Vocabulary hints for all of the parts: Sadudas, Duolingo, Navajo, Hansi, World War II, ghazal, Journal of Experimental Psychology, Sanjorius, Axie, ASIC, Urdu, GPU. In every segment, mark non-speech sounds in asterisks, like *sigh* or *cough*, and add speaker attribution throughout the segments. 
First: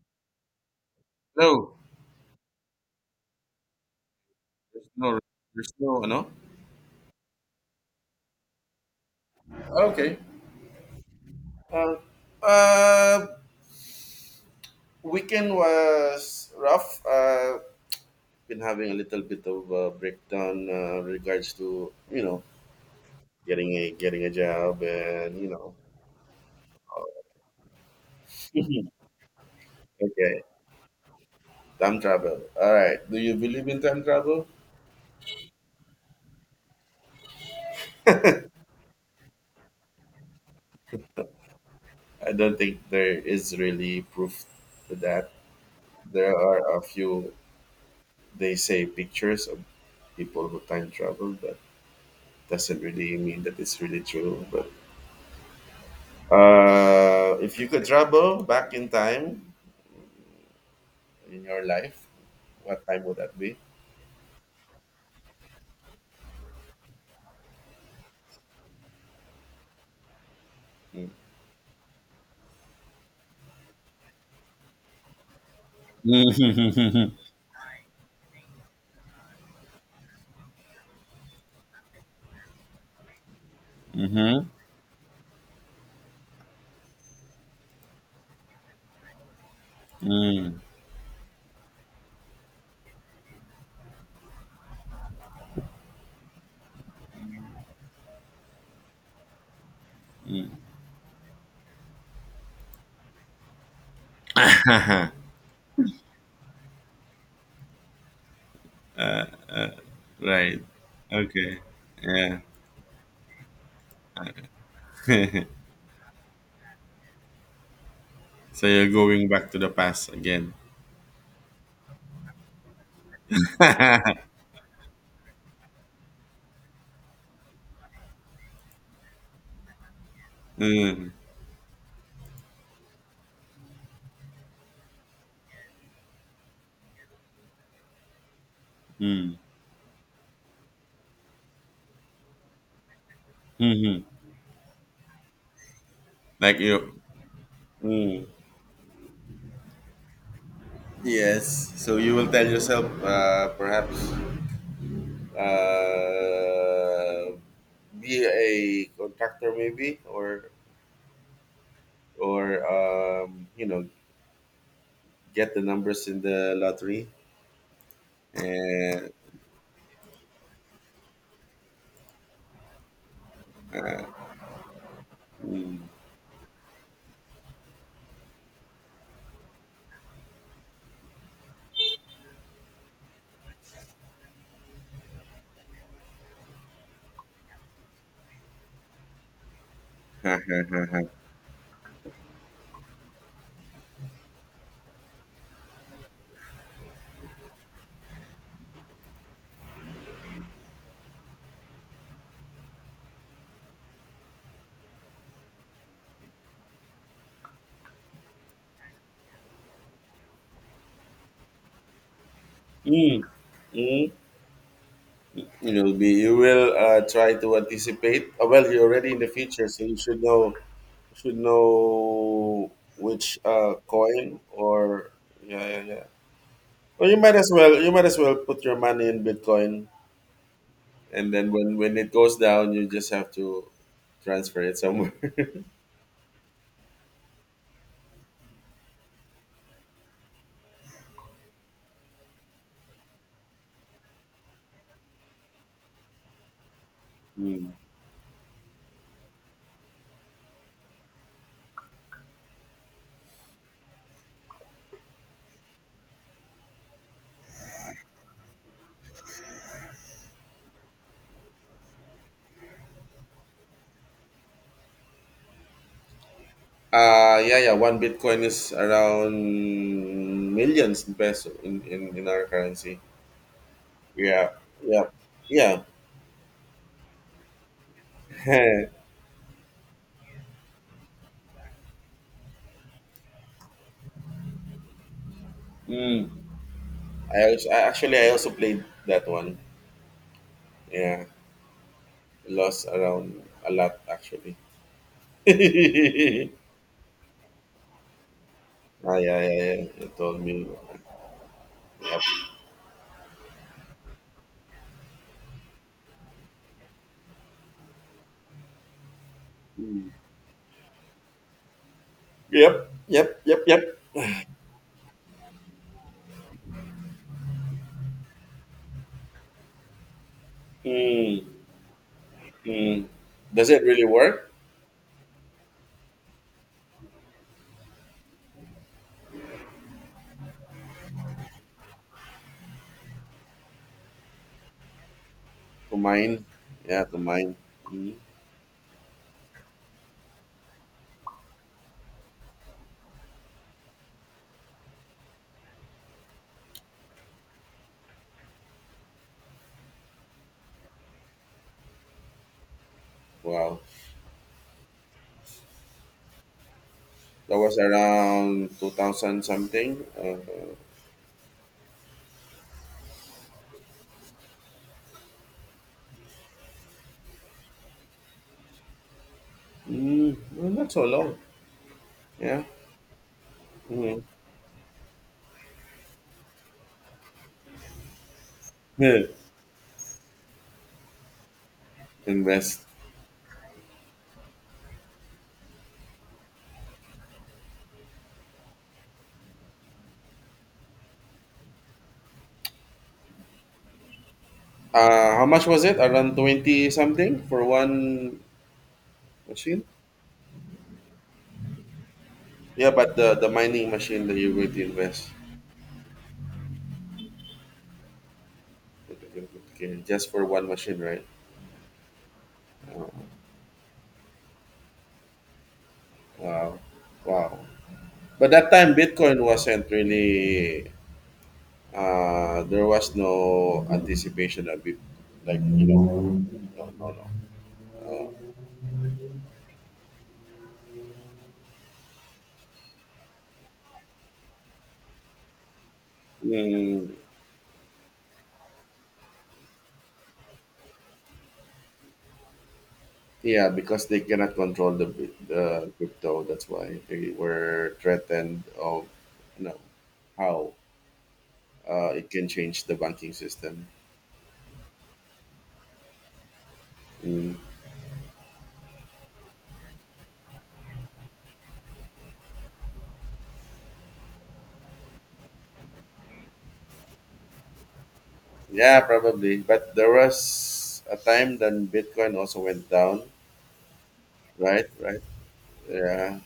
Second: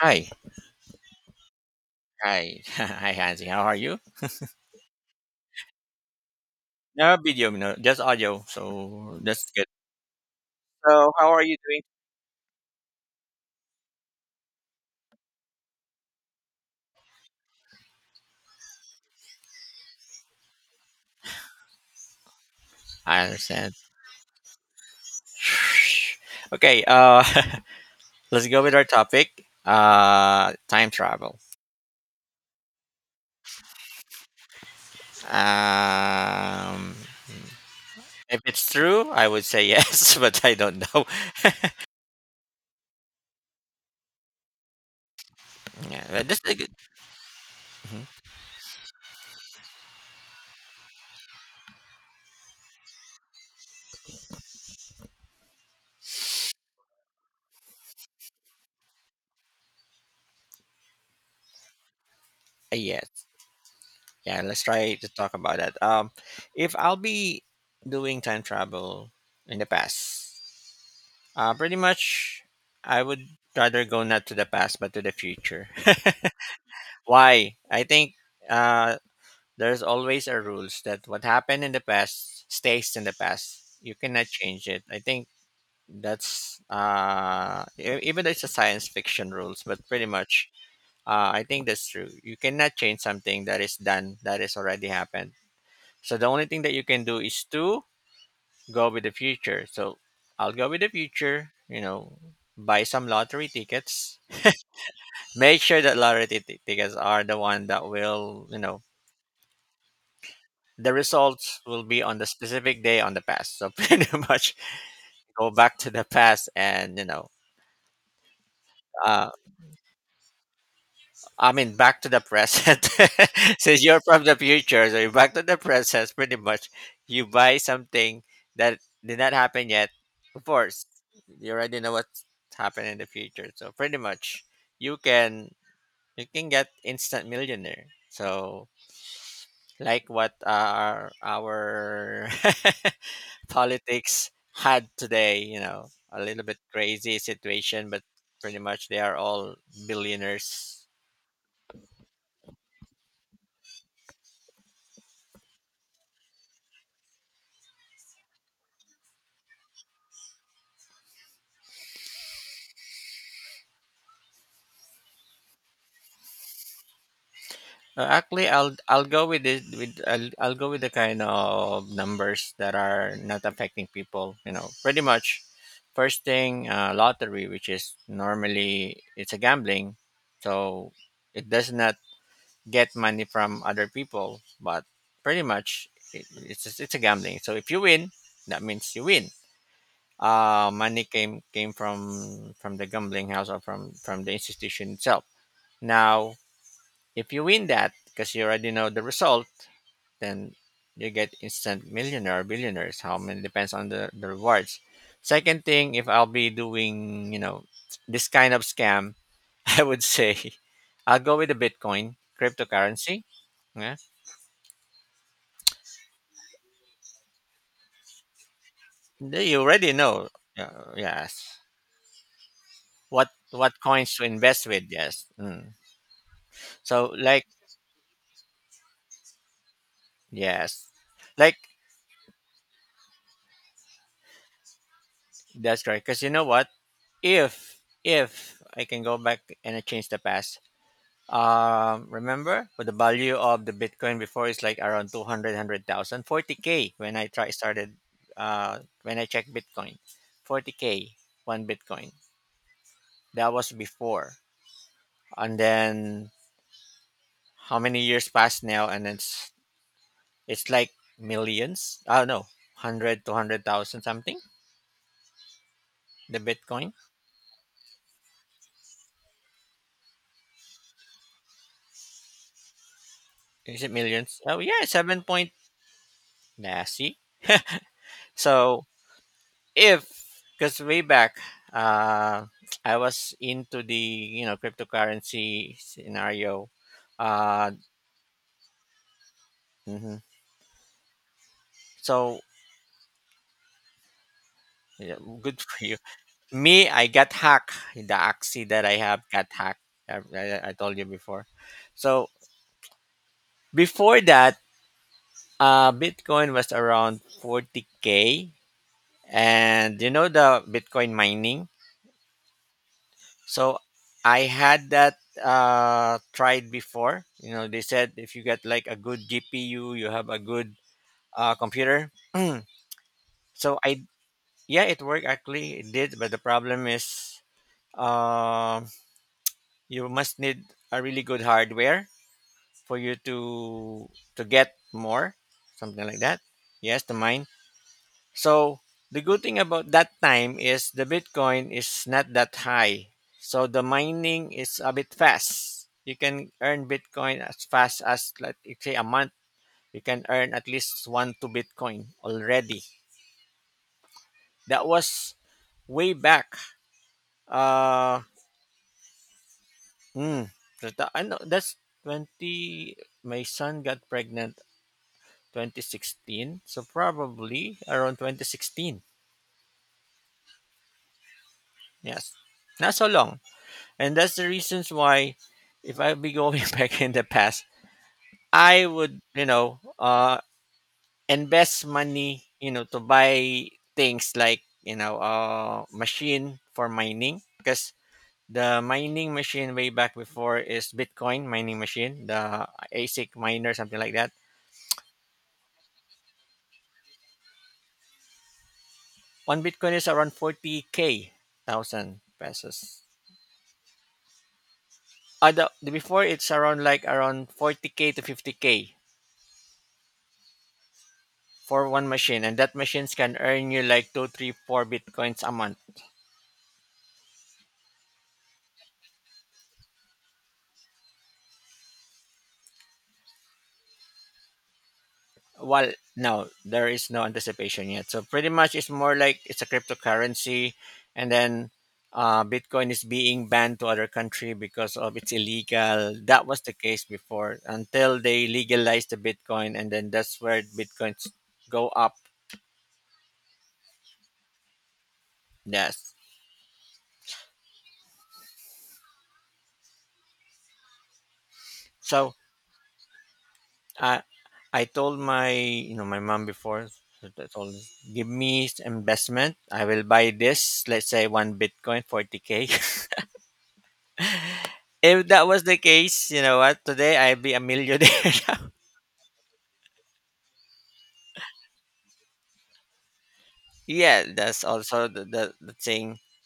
Speaker 1: Hi,
Speaker 2: No,
Speaker 1: hi, *laughs* hi, Hansi. How are you?
Speaker 2: there's no, there's no, ano?
Speaker 1: No video, no, just audio. So that's good.
Speaker 2: Okay.
Speaker 1: So how are you doing?
Speaker 2: Uh, uh, Weekend was rough. Been having a little bit of a breakdown regards to
Speaker 1: I
Speaker 2: getting
Speaker 1: understand.
Speaker 2: a getting a job and
Speaker 1: *sighs* Okay. *laughs* Let's go with our topic.
Speaker 2: okay,
Speaker 1: Time travel.
Speaker 2: time travel. All right. Do you believe in time travel?
Speaker 1: Um, if it's true, I would say yes, *laughs* but I don't know. *laughs*
Speaker 2: I don't think there is really proof to that.
Speaker 1: Yeah, but
Speaker 2: There
Speaker 1: this is a good.
Speaker 2: are a few,
Speaker 1: Mhm.
Speaker 2: they say, pictures of people who time travel, but doesn't really mean that it's really true. But if you could travel back in time in your life, what time would
Speaker 1: Yes,
Speaker 2: that be?
Speaker 1: yeah. Let's try to talk about that. If I'll be doing time travel in the past.
Speaker 2: Mm.
Speaker 1: Pretty much, I would rather go not to the past but to the future. *laughs*
Speaker 2: Mhm.
Speaker 1: Why? I think uh, there's always a rules that what happened in the past stays in the past. You cannot
Speaker 2: Mhm.
Speaker 1: change it. I think that's even though it's a science fiction rules, but pretty much
Speaker 2: Mm.
Speaker 1: I think that's true. You cannot change something that is done that is already happened. So the only thing that you can do is to go with the future. So
Speaker 2: Mm.
Speaker 1: I'll go with the future, you know, buy some lottery tickets.
Speaker 2: *laughs*
Speaker 1: Make sure that lottery tickets are the one that will, you know,
Speaker 2: uh, uh, right.
Speaker 1: the
Speaker 2: Okay.
Speaker 1: results will be on the
Speaker 2: Yeah.
Speaker 1: specific day on the past. So *laughs* pretty much go
Speaker 2: *laughs*
Speaker 1: back to the past and, you know,
Speaker 2: So you're going
Speaker 1: uh,
Speaker 2: back to the past again.
Speaker 1: I mean, back to the present. *laughs* Since you're from
Speaker 2: *laughs*
Speaker 1: the future, so you're back to the present, pretty much. You buy something that did not happen yet. Of course,
Speaker 2: Mm.
Speaker 1: you already know what's happening in the future. So pretty much, you can you can get instant millionaire. So
Speaker 2: Mm.
Speaker 1: like what our *laughs*
Speaker 2: Hmm.
Speaker 1: politics had today, you know, a little bit
Speaker 2: Like you.
Speaker 1: crazy situation, but
Speaker 2: Mm.
Speaker 1: pretty much they are all billionaires.
Speaker 2: Yes. So you will tell yourself, perhaps uh, be a contractor maybe or get the numbers in the lottery
Speaker 1: Actually, I'll I'll
Speaker 2: and
Speaker 1: go with this with I'll, I'll go with the kind of numbers that are not affecting people. You know, pretty much.
Speaker 2: mm,
Speaker 1: First thing, lottery, which is normally it's a gambling, so it does not get money from other people, but pretty much it's just, it's a gambling. So if you win, that means you win.
Speaker 2: *laughs*
Speaker 1: Money came from the gambling house or from the institution itself. Now, if you win that, because you already know the result, then you get instant millionaire billionaires, how many depends on the rewards. Second thing, if I'll be doing, you know, this kind of scam, *laughs* I would say I'll go with the bitcoin
Speaker 2: mm, mm,
Speaker 1: cryptocurrency. Yeah.
Speaker 2: you be you will try to anticipate well you're already in the
Speaker 1: You
Speaker 2: future, so
Speaker 1: already
Speaker 2: you should
Speaker 1: know,
Speaker 2: know, should
Speaker 1: yes,
Speaker 2: know
Speaker 1: what
Speaker 2: which
Speaker 1: what coins to
Speaker 2: coin
Speaker 1: invest with,
Speaker 2: or
Speaker 1: yes.
Speaker 2: yeah,
Speaker 1: Mm.
Speaker 2: yeah, yeah. Well,
Speaker 1: So
Speaker 2: you might
Speaker 1: like
Speaker 2: as well you might as well put your money in Bitcoin,
Speaker 1: yes,
Speaker 2: and then
Speaker 1: like
Speaker 2: when it goes down, you just have to transfer it somewhere. *laughs*
Speaker 1: that's correct because you know what, if I can go back and I change the past. Remember, but the value of the Bitcoin before is like around 200K when I try
Speaker 2: Mm.
Speaker 1: started, when I checked Bitcoin, 40K, one Bitcoin. That was before. And then how many years passed now? And it's like millions. I don't know, 100, something, the Bitcoin.
Speaker 2: Yeah, yeah, one Bitcoin is around millions in peso in our currency,
Speaker 1: Is it millions?
Speaker 2: yeah,
Speaker 1: Oh, yeah,
Speaker 2: yeah,
Speaker 1: 7 point.
Speaker 2: yeah.
Speaker 1: Nah, see? So
Speaker 2: *laughs*
Speaker 1: if because way back uh, I was into the, you know, cryptocurrency
Speaker 2: Mm.
Speaker 1: scenario. uh
Speaker 2: Actually, I also played that one,
Speaker 1: mhm.
Speaker 2: yeah.
Speaker 1: So
Speaker 2: Lost around a lot, actually.
Speaker 1: yeah, good for you.
Speaker 2: *laughs*
Speaker 1: Me, I got hacked. The Axie that I
Speaker 2: Ah,
Speaker 1: have
Speaker 2: yeah,
Speaker 1: got
Speaker 2: yeah,
Speaker 1: hacked.
Speaker 2: yeah, you
Speaker 1: I,
Speaker 2: told me.
Speaker 1: I, I told you before.
Speaker 2: Yep.
Speaker 1: So before that, bitcoin was around 40K. And you
Speaker 2: Mm.
Speaker 1: know the bitcoin mining.
Speaker 2: Yep, yep, yep,
Speaker 1: So
Speaker 2: yep.
Speaker 1: I had that tried before. You know, they said if you get like a good GPU, you have a good
Speaker 2: Mm.
Speaker 1: computer.
Speaker 2: Mm.
Speaker 1: *clears throat*
Speaker 2: Does
Speaker 1: So
Speaker 2: it
Speaker 1: I,
Speaker 2: really work?
Speaker 1: yeah, it worked actually. It did, but the problem is um you must need a really good hardware for you to get more
Speaker 2: To
Speaker 1: something like that.
Speaker 2: mine,
Speaker 1: Yes,
Speaker 2: yeah,
Speaker 1: the
Speaker 2: to
Speaker 1: mine.
Speaker 2: mine. Mm,
Speaker 1: So the good thing about that time is the Bitcoin is not that high. So the mining is a bit fast. You can earn Bitcoin as fast as like say a month. You can earn at least one to Bitcoin already.
Speaker 2: wow,
Speaker 1: That was way back.
Speaker 2: that was
Speaker 1: Uh,
Speaker 2: around 2000 something.
Speaker 1: mm, I know that's twenty. My son got pregnant 2016. So probably around 2016.
Speaker 2: Well, not so long.
Speaker 1: Yes,
Speaker 2: Yeah.
Speaker 1: not so long. And
Speaker 2: Mm.
Speaker 1: that's the reasons why if I be going *laughs* back in the past, I would,
Speaker 2: *laughs*
Speaker 1: you know, invest money, you
Speaker 2: Invest.
Speaker 1: know, to buy things like, you know, machine for mining because the mining machine way back before is Bitcoin mining machine, the ASIC miner, something like that.
Speaker 2: How much was it? Around 20 something for one
Speaker 1: One
Speaker 2: machine.
Speaker 1: Bitcoin is around 40K thousand
Speaker 2: Yeah,
Speaker 1: pesos.
Speaker 2: but the mining machine that you're going to invest.
Speaker 1: Before it's around like around 40K to 50K.
Speaker 2: Okay, just for one machine, right?
Speaker 1: For one machine, and that
Speaker 2: Oh,
Speaker 1: machines can earn you like 2, 3, 4 bitcoins a month.
Speaker 2: wow, wow. But that time Bitcoin wasn't really. There was no anticipation of it, like,
Speaker 1: Well, no,
Speaker 2: no,
Speaker 1: there is
Speaker 2: no, no.
Speaker 1: no anticipation yet, so
Speaker 2: Uh,
Speaker 1: pretty much it's more like it's a cryptocurrency. And then bitcoin is being banned to other country because of it's illegal. That was the case
Speaker 2: mm,
Speaker 1: before until they legalized the bitcoin, and then that's where bitcoins go up.
Speaker 2: yeah, because they cannot control the the
Speaker 1: Yes.
Speaker 2: crypto. That's why they were threatened of, you know, how it
Speaker 1: So
Speaker 2: can change the banking system.
Speaker 1: I I told my, you know, my mom before. I
Speaker 2: Mm,
Speaker 1: told her, give me investment. I will buy this. Let's say one Bitcoin, 40K. *laughs* If that was the case, you know what? Today I'd be a millionaire. *laughs* Now.
Speaker 2: yeah, probably. But there was a time then Bitcoin also went down.
Speaker 1: Yeah, that's
Speaker 2: Right,
Speaker 1: also
Speaker 2: right.
Speaker 1: the, the thing.
Speaker 2: Yeah.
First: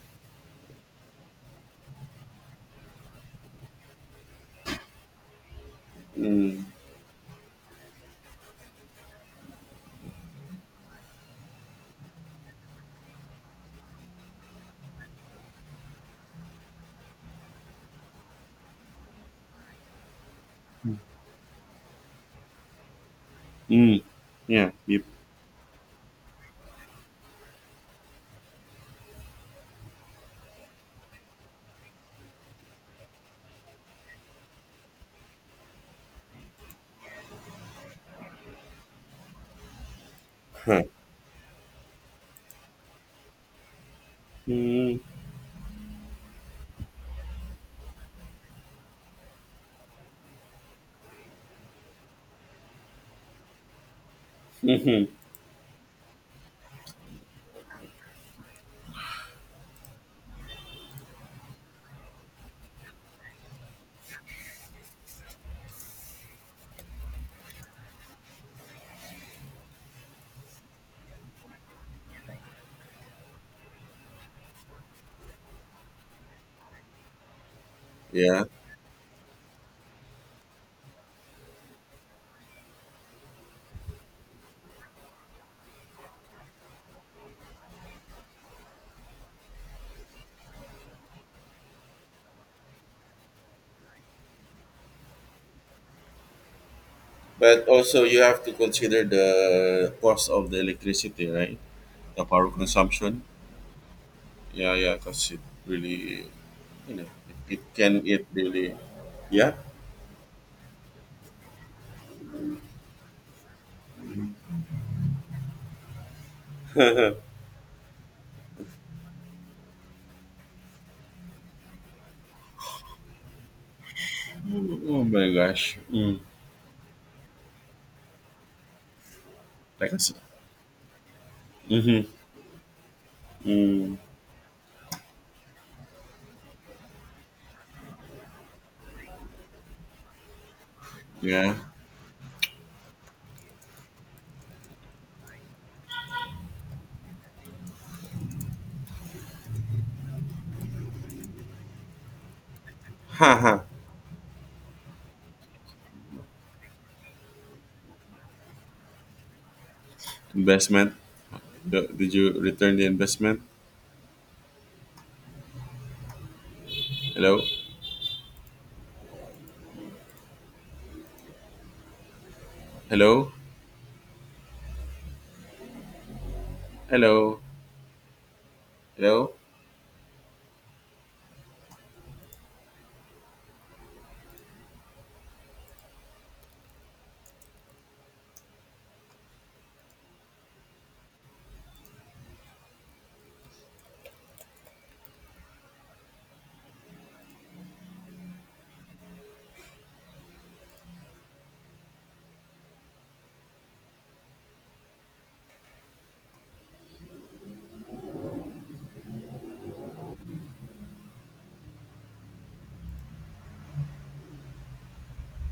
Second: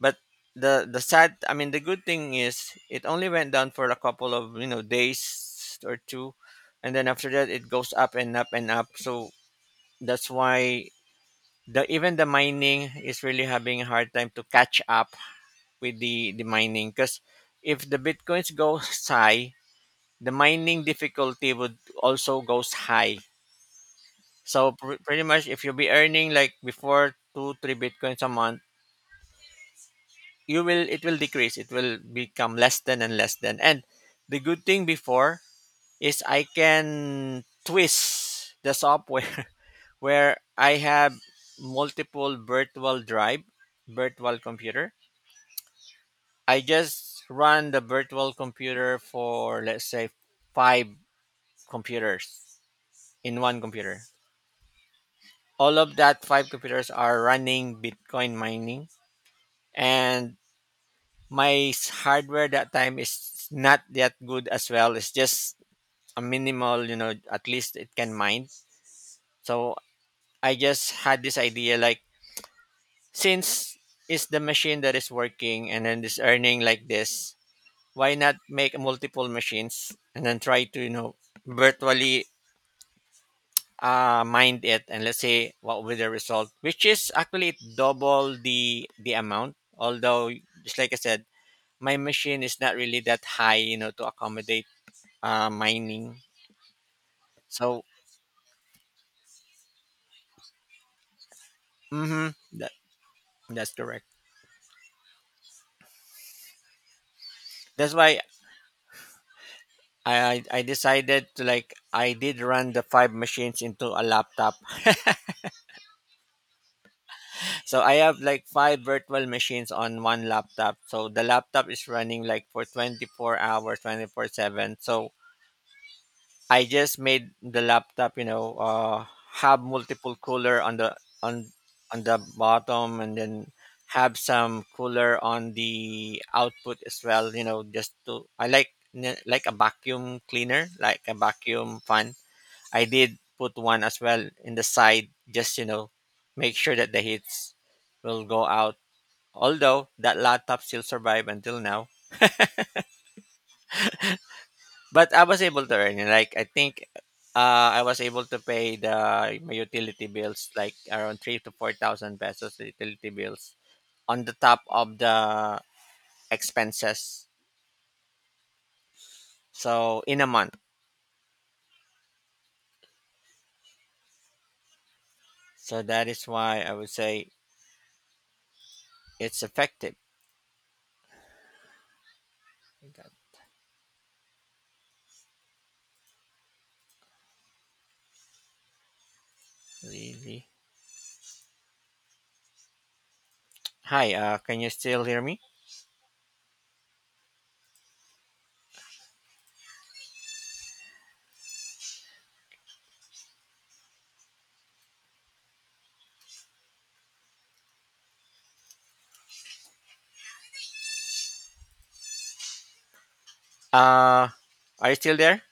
Speaker 1: But the sad, I mean, the good thing is it only went down for a couple of, you know, days or two,
Speaker 2: Mm.
Speaker 1: and then after that it goes up and up and up. So that's why the even the mining is really having a hard time to catch up with the mining because if the bitcoins goes *laughs* high, the mining difficulty would also goes high.
Speaker 2: Mm. Yeah.
Speaker 1: So
Speaker 2: Yep.
Speaker 1: pretty much if you'll be earning like before 2, 3 bitcoins a month, you will, it will decrease, it will become less than and less than. And the good thing before is I can twist the software *laughs* where I
Speaker 2: Huh.
Speaker 1: have multiple virtual drive, virtual computer.
Speaker 2: Mm.
Speaker 1: I just run the virtual computer for let's say five computers in one computer.
Speaker 2: *laughs*
Speaker 1: All of that five computers are running Bitcoin mining, and my hardware that time is not that good as well. It's just a minimal, you know, at least it can mine. So I just had this idea like since it's the machine that is working and then is earning like this, why not
Speaker 2: Yeah.
Speaker 1: make multiple machines and then try to, you know, virtually mined it and let's say what will be the result which is actually double the amount. Although just like I said, my machine is not really that high, you know, to accommodate mining.
Speaker 2: But
Speaker 1: So
Speaker 2: also you have to consider the cost of the electricity, right? The
Speaker 1: mm-hmm,
Speaker 2: power
Speaker 1: that,
Speaker 2: consumption.
Speaker 1: that's correct.
Speaker 2: Yeah, yeah, because it really, you know, it
Speaker 1: That's
Speaker 2: can,
Speaker 1: why
Speaker 2: it really, yeah.
Speaker 1: I decided to, like, I did run the five machines into a laptop. *laughs* So I have like five virtual machines on one laptop. So the laptop is running like for 24 hours, 24/7.
Speaker 2: *laughs* Oh
Speaker 1: So
Speaker 2: my gosh. Mm.
Speaker 1: I just made the laptop, you know, have
Speaker 2: Like I said.
Speaker 1: multiple cooler on the on on
Speaker 2: Mm-hmm.
Speaker 1: the bottom, and then
Speaker 2: Mm.
Speaker 1: have some cooler on the output as well. You know, just to I like like a vacuum cleaner, like a
Speaker 2: Yeah.
Speaker 1: vacuum fan. I did put one as well in the side, just you know, make sure that the heats will go out. Although that laptop still survive until now.
Speaker 2: Haha.
Speaker 1: But I was able to earn it. Like I think I was able to pay the my utility bills like
Speaker 2: Investment.
Speaker 1: around three to four
Speaker 2: Did
Speaker 1: thousand
Speaker 2: you
Speaker 1: pesos, the
Speaker 2: return the
Speaker 1: utility
Speaker 2: investment?
Speaker 1: bills on the top of the expenses.
Speaker 2: Hello?
Speaker 1: So in a month.
Speaker 2: Hello?
Speaker 1: So that is why I would say
Speaker 2: Hello? Hello?
Speaker 1: it's effective. Really? Hi, can you still hear me? Uh are you still there?